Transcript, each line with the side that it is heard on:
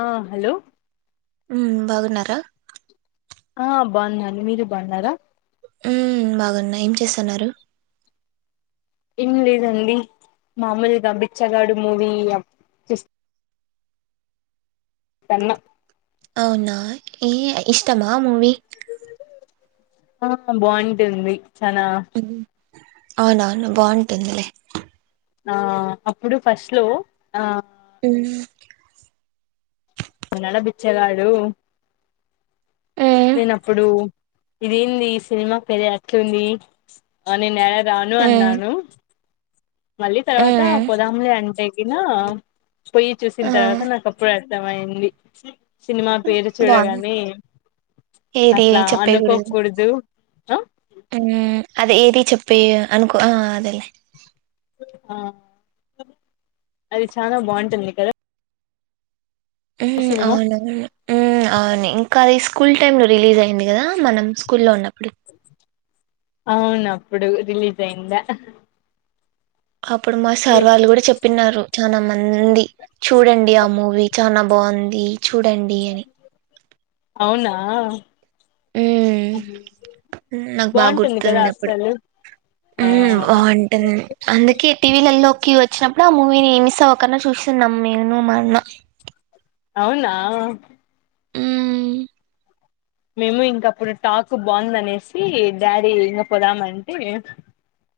left: ఆ హలో
right: ఉమ్ బాగున్నారా
left: ఆ బాగున్నాను మీరు బాగున్నారా
right: ఉ బాగున్నా ఏం చేస్తున్నారు
left: ఏం లేదండి మామూలుగా బిచ్చగాడు మూవీ సన్న
right: అవునా ఏ ఇష్టమా మూవీ
left: ఆ బాగుంటుంది చనా
right: అవునవును బాగుంటుందిలే
left: ఆ అప్పుడు ఫస్ట్ లో ఆ
right: హ్మ్
left: ఉనడ బిచ్చగాడు
right: హ్మ్
left: నేనప్పుడు ఇదేంది సినిమా పేరే అట్లుంది అ నే నెలా రాను
right: హ్మ్
left: అన్నాను
right: హ్మ్
left: న పొయ్యి చూసిన
right: ఆ
left: తర్వాత నాకు అప్పుడు అర్థంమయింది సినిమా పేరు
right: బాగుంది
left: చూడగానే
right: ఏది
left: అట్లా
right: చెప్పే కూడదు
left: అనుకోకూడదు ఆ
right: అది ఏది చెప్పి అనుకో అదేలే
left: ఆ అది చాలా బాగుంటుంది కదా
right: ఉమ్
left: సినిమా
right: అవునవును ఉమ్ అవును ఇంకా అది స్కూల్ టైమ్ లో రిలీజ్ అయింది కదా మనం స్కూల్ లో ఉన్నప్పుడు
left: అవును అప్పుడు రిలీజ్ అయిందా
right: అప్పుడు మా సార్
left: మీ-
right: వాళ్ళు కూడా చెప్పినారు చాలా మం ది చూడండి ఆ మూవీ చనా బాగుంది చూడండి అని
left: అవునా
right: హ్మ్ ఉమ్,
left: బాగుంటుంది కదా అస్సలు ఆ
right: ఉ బాగుంటుంది అందుకే టీవీలలో కి వచ్చినప్పుడు ఆ మూవీని మిస్ అవ్వకున్నా చూస్తున్నాం మేను మా అన్న
left: అవునా
right: ఉమ్
left: మేము ఇంక అప్పుడు టాక్ బాగుందనేసి డాడీ ఇంక పోదామంటే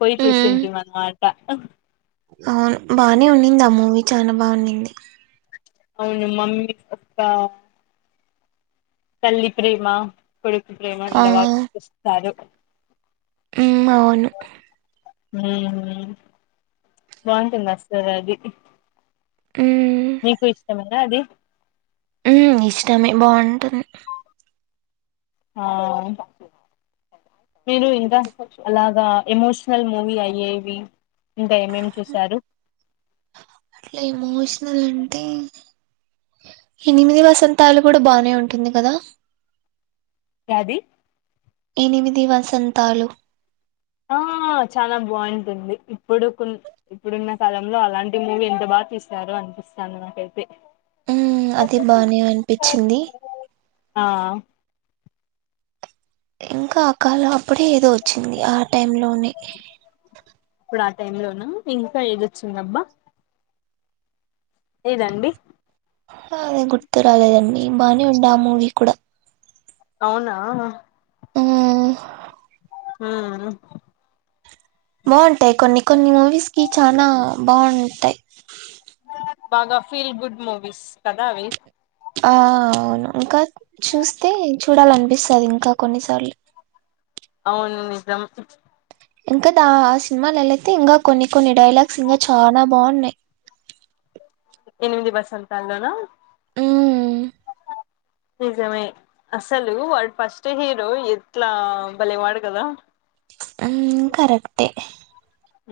left: పోయి
right: హ్మ్
left: చూసింటి అన్నమాట
right: అవును బానే ఉన్నింది ఆ మూవీ చనా బావున్నింది
left: అవును మమ్మీ ఒక్క తల్లి ప్రేమ కొడుకు ప్రేమ
right: ఆ
left: అంద బా చుపిస్తస్తారు
right: ఉమ్ అవును
left: హ్మ్ హ్మ్ బాగుంటుంది అసలు అది
right: హ్మ్
left: నీకు ఇష్టమేనా అది
right: ఉ ఇష్టమే బాగుంటుంది
left: ఆ మీరు ఇంకా అలాగా ఎమోషనల్ మూవీ అయ్యేవి. ఇంకా ఏమేం చూశారు
right: అట్లా ఎమోషనల్ అంటే ఎనిమిది వసంతాలు కూడా బానే ఉంటుంది కదా
left: యాది
right: ఎనిమిది వసంతాలు
left: ఆ చాలా బాగుంటుంది ఇప్పుడు కు ఇప్పుడున్న కాలంలో అలాంటి మూవీ ఎంత బా తీశారు అన్పిస్తోంది నాకైతే
right: ఉ అది బానే అనిపించింది
left: ఆ
right: ఇంకా ఆ కాలం అప్పుడే ఏదో వచ్చింది ఆ టైం లోనే
left: టైం లోనా ఇంకా ఏదోచిందబ్బా ఏదండి
right: అదే గుర్తు రాలేదండి బానే ఉండే ఆ మూవీ కూడా
left: అవునా
right: ఆహ్
left: హ్మ్
right: బాగుంటాయి కొన్ని కొన్ని మూవీస్ కి చానా బాగుంటాయి
left: బాగా ఫీల్ గుడ్ మూవీస్ కదా అవి
right: ఆ అవును ఇంకా చూస్తే చూడాలనిపిస్తది ఇంకా కొన్నిసార్లు
left: అవును నిజం
right: ఇంకా దా ఆ సినిమాలోలయితే ఇంగా కొన్ని కొన్ని డైలాగ్స్ ఇంగా చాలా బాగున్నాయి
left: ఎనిమిది వసంతాల్లోనా
right: ఉహ్
left: [inaudible] నిజమే అసలు వాడు ఫస్ట్ హీరో ఎట్లా భలేవాడు కదా
right: అహ్ కరెక్టే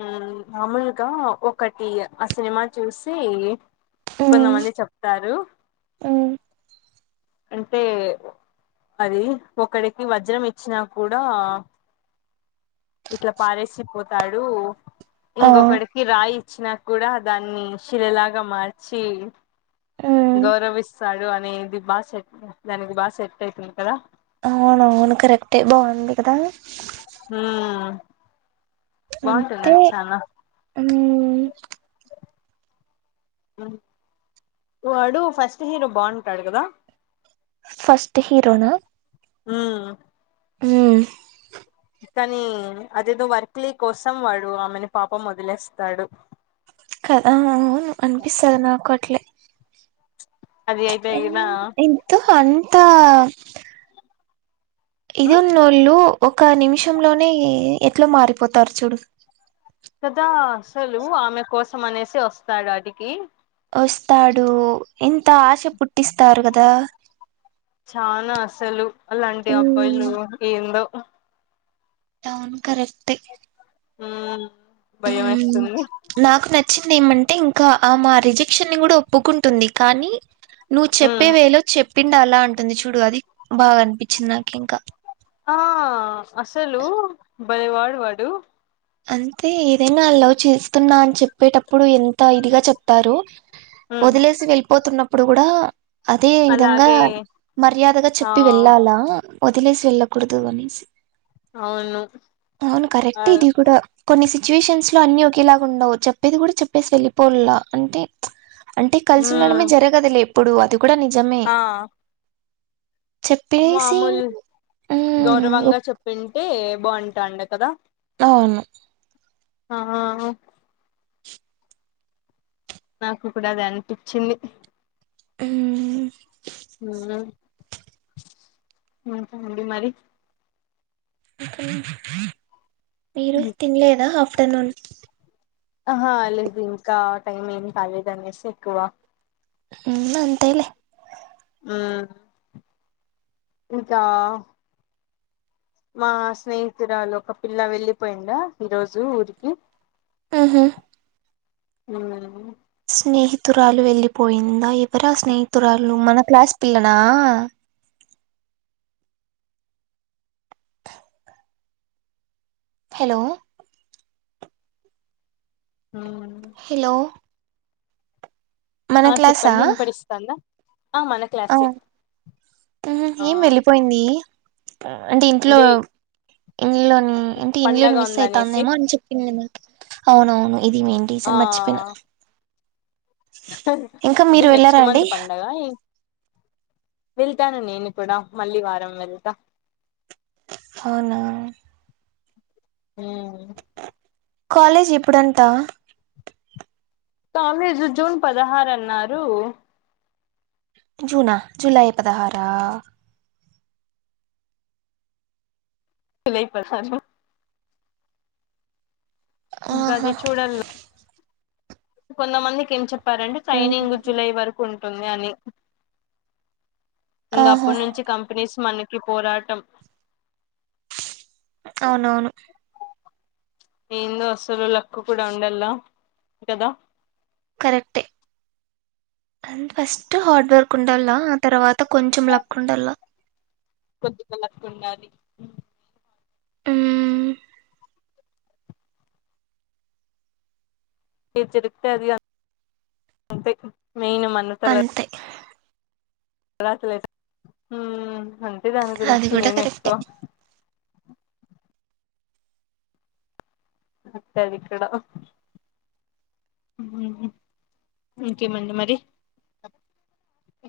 left: హ్మ్ మామూలుగా ఒకటి ఆ సినిమా చూసి
right: మ్మ్
left: కొంతమంది చెప్తారు
right: మ్మ్
left: అంటే అది ఒకడికి వజ్రం ఇచ్చినా కూడా ఇట్లా పారేసిపోతాడు
right: ఆ
left: ఇంకొకడికి రాయి ఇచ్చినా కూడా దాన్ని శిలలాగా మార్చి
right: మ్మ్
left: గౌరవిస్తాడు అని నిది బాగా సెట్ దానికి బాగా సెట్ అయితుంది కదా
right: అవునవును కరెక్టే బాగుంది కదా
left: హ్మ్ బాగుంటుంది అది చానా
right: హ్మ్
left: [inaudible] హ్ వాడు ఫస్ట్ హీరో బాగుంటాడు కదా
right: ఫస్ట్ హీరోనా
left: హ్మ్
right: హ్మ్
left: కానీ అదేదో వర్క్లీ కోసం వాడు ఆమెను పాపం ఓదిలేస్తాడు
right: కదా అవును అనిపిస్తది నాకు అట్లే
left: అది అయిపోయిన
right: ఇంత్ హాన్ త ఇదున్నోళ్ళూ ఒక నిమిషంలోనే ఎట్లా మారిపోతారు చూడు
left: కదా అసలు ఆమె కోసం అనేసి వస్తాడు ఆడికి
right: వస్తాడు ఇంత ఆశ పుట్టిస్తారు కదా
left: చానా అసలు అలాంటి అబ్బాయిలు ఏందో
right: అవున కరెక్ట్
left: ఉ భయం వేస్తుంది
right: వచ్చింది ఏమంటే ఇంకా మా రిజెక్షన్ ని కూడా ఒప్పుకుంటుంది కానీ నువ్వు చెప్పే
left: ఉమ్
right: వేలో చెప్పిండు అలా అంటుంది చూడు అది బాగా అనిపించింది నాకు ఇంకా
left: ఆ అసలు భయవాడు వాడు
right: అంతే ఏదైనా అ లవ్ చేస్తున్నా అని చెప్పేటప్పుడు ఎంత ఇదిగా చెప్తారు
left: ఉమ్
right: వదిలేసి వెళ్ళిపోతున్నప్పుడు కూడా అదే విధంగా
left: అలాగే
right: మర్యాదగా
left: ఆ
right: చెప్పి వెళ్ళాలా వదిలేసి వెళ్ళకూడదు అనేసి
left: అవును
right: అవును
left: ఆ
right: కరెక్ట్ ఇది కూడా కొన్ని సిచ్యువేషన్స్ లో అన్ని ఒకేలాగా ఉండవు చెప్పేది కూడా చెప్పేసి వెళ్ళిపోలా అంటే అంటే కలిసి ఉండడమే
left: ఉమ్
right: జరగదులే ఎప్పుడు అది కూడా నిజమే
left: ఆ
right: చెప్పేసి
left: మామూలు
right: ఉమ్
left: గౌరవంగా చెప్పింటే బాగుంటాండి కదా
right: అవును
left: ఆ నాకు కూడా అది అనిపించింది
right: ఉహ్
left: ఉ ఉహ్ మారి
right: మీరు తినలేదా ఆఫ్టర్నూన్
left: ఆహా లేదు ఇంకా టైమ్ ఏం కాలేదు అనేసి ఎక్కువ
right: ఉ అంతలే
left: ఆ ఇంకా మా స్నేహితురాలు ఒక పిల్ల వెళ్ళిపోయిడా ఈరోజు ఊరికి
right: ఉహు
left: ఉ
right: స్నేహితురాలు వెళ్ళిపోయిందా ఎవరా స్నేహితురాలు మన క్లాస్ పిల్లల హలో
left: ఉమ్
right: హలో మన
left: ఆ
right: క్లాసా
left: చెప్పండి విను పడి ఇస్తాందా
right: ఆ
left: ఆ
right: ఏం వెళ్ళిపోయింది అంటే ఇంట్లో ఇంలోని అంటే ఇంలోని
left: పండగ
right: మిస్
left: ఉందనేసి
right: అవుతందేమో అని చెప్పింది నాకు అవునవును ఇది మెయిన్
left: ఆ
right: రీజన్ మర్చిపోయినా ఇంకా
left: అంటే
right: మీరు
left: నెక్స్ట్
right: వెళ్ళారా అండి
left: మంత్ పండగ వెళ్తాను నేనుప్పుడ మళ్ళీ వారం వెళ్తా
right: అవునా
left: ఉహ్
right: కాలేజ్ ఇప్పుడంటా
left: కాలేజు జూన్ పదహారు అన్నారు
right: జూనా జులై పదహార
left: [unintelligible] ఇంకా అది
right: ఆహా
left: చూడలా కొంతమందికి ఏం చెప్ చెప్పాలంటే
right: ఉమ్.
left: ట్రైనింగ్ జులై వరకు ఉంటుంది అని
right: ఆహా
left: ఇంకప్పటి నుంచి కంపెనీస్ మనకి పోరాటం
right: అవునవును
left: ఏందో అసలు లక్క కూడా ఉండలా కదా
right: కరెక్టే అండ్ ఫస్ట్ హార్డ్ వర్క్ ఉండలా ఆ తర్వాత కొంచెం లక్ ఉండలా
left: కొద్దిగా లక్ ఉండాలి
right: హ్మ్
left: ఏది జరిగితే అది అనుకోవాలి అంతే మైన్ మన తల
right: అంతే
left: త హ్మ్ అంతె దాని
right: అది
left: గురించి
right: కూడా
left: నేను ఎక్కువ
right: కరెక్టే
left: ఉంటాదికాడ ఇంకేమండి మరి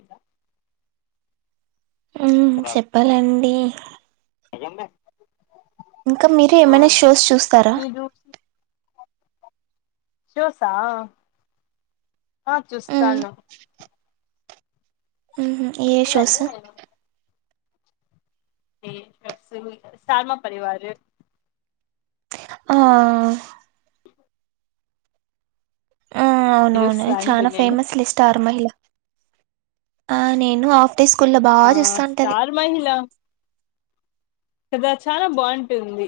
left: ఇంకా
right: హ్మ్ చెప్పాలండి
left: అయిందే
right: ఇంకా మీరు ఏమైనా షోస్ చూస్తారా
left: షోస్సా ఆ
right: హ్మ్
left: చూస్తాను
right: ఉహామ్ ఏ
left: లేదంటే
right: షోశు
left: స్టార్ మా పరివారు
right: ఆ అవునవును
left: చూస్తా అంటి
right: చాల
left: నేను
right: ఫేమస్లె స్టార్ మహిళ నేను అట్టే స్కూల్ల్లో
left: ఆ
right: బాగా చూస్తా ఉంటది
left: స్టార్ మహిళ కదా చాలా బొంటుంది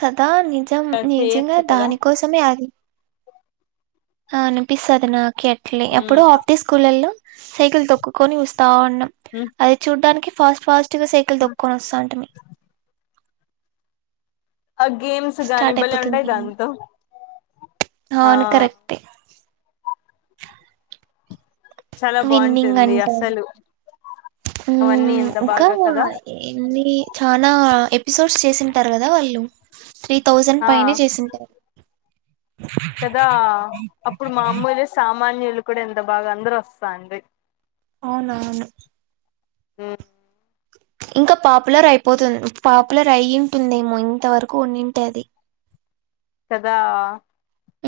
right: కదా నిజం నిజంగా
left: చేయొచ్చు కదా
right: దానికోసమే అది అనిపిస్తుంది నాకు ఆట్లే
left: ఉమ్
right: అప్పుడు
left: ఆ
right: ఆఫ్డే స్కూల్ల్లో సైకిల్ తొక్కుకొని వస్తా ఉ
left: ఉమ్
right: అది చూడ్డానికి ఫాస్ట్ ఫాస్ట్గా సైకిల్ దొక్కొని వస్తా అంటిమి
left: ఆ గేమ్స్ గానీ
right: స్టార్ట్
left: భలే ఉంటాయి
right: అయిపోతుంది
left: దంతో ఆ
right: అవును కరెక్టే
left: చాలా
right: విన్నింగ్
left: బాగుంటుంది
right: అంటరు
left: అసలు అవన్నీ
right: హ్మ్
left: ఎంత
right: ఇంకా
left: బాగా కదా
right: ఏన్ని చనా ఎపిసోడ్స్ చేసింటారు కదా వాళ్ళు త్రీ థౌజండ్
left: ఆ
right: పైనే చేసింటారు
left: కదా అప్పుడు మా అమ్మోలే సామాన్యులు కూడా ఎంత బాగా అందరు వస్తాండి
right: అవునవును
left: హ్మ్
right: ఇంకా పాపులర్ అయిపోతుంది పాపులర్ అయింటుందేమో ఇంతవరకు ఉంన్నింటే అది
left: కదా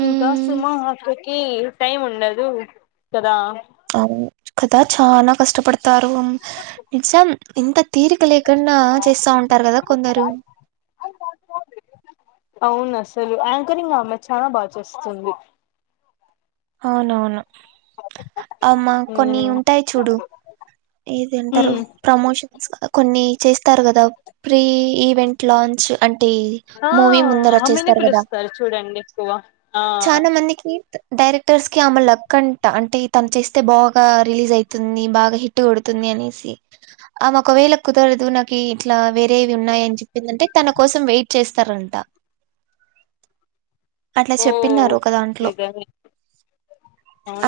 left: ఇంకా సుమ అక్కకి టైం ఉండదు కదా
right: అవును కద చాలా కష్టపడతారు ఇంత తీరిక లేకుండా చేస్తా ఉంటారు కదా కొందరు
left: అవును అసలు యాంకరింగ్ ఆమె చాలా బాగా చేస్తుంది
right: అవునవును అమ్మా కొన్ని
left: ఉమ్
right: ఉంటాయి చూడు ఏదింటారు
left: ఉమ్
right: ప్రమోషన్స్ కొన్ని చేస్తారు కదా ప్రీ ఈవెంట్ లాంచ్ అంటే
left: ఆ
right: మూవీ ముందర
left: ఆమెనే
right: చేేస్తారు కదా
left: పిలుస్తారు చూడండి ఎక్కువ ఆ
right: చాలా మందికి డైరెక్టర్స్ కి ఆమె లక్ అంట అంటే తను చేస్తే బాగా రిలీజ్ అవుతుంది బాగా హిట్ కొడుతు తుంది అనేసి ఆమె ఒకవేళ కుదరదు నాకి ఇట్లా వేరేవి ఉన్నాయిని చెప్పిందంటే తన కోసం వెయిట్ చేస్తారంట అట్లా
left: ఓ
right: చెప్పిన్నారు ఒక దాంట్లో
left: నిజమే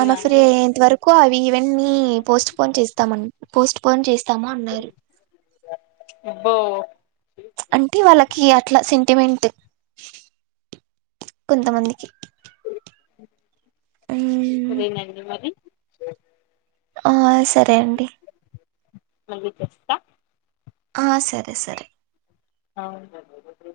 right: అమె ఫ్రీ అయింతవరకు అ ఈ ఈవెంట్ నీ పోస్ట్ పోన్ చేస్తామం పోస్ట్ పోన్ చేస్త
left: ఓ
right: అంటే వాళ్ళకి అట్ల సెంటిమెంట్ కొంతమందికి ఉమ్
left: శ్రీనగరి మరి
right: ఆ సరే అండి
left: మళ్లి చెస్తా
right: ఆ సరే సరే
left: అవు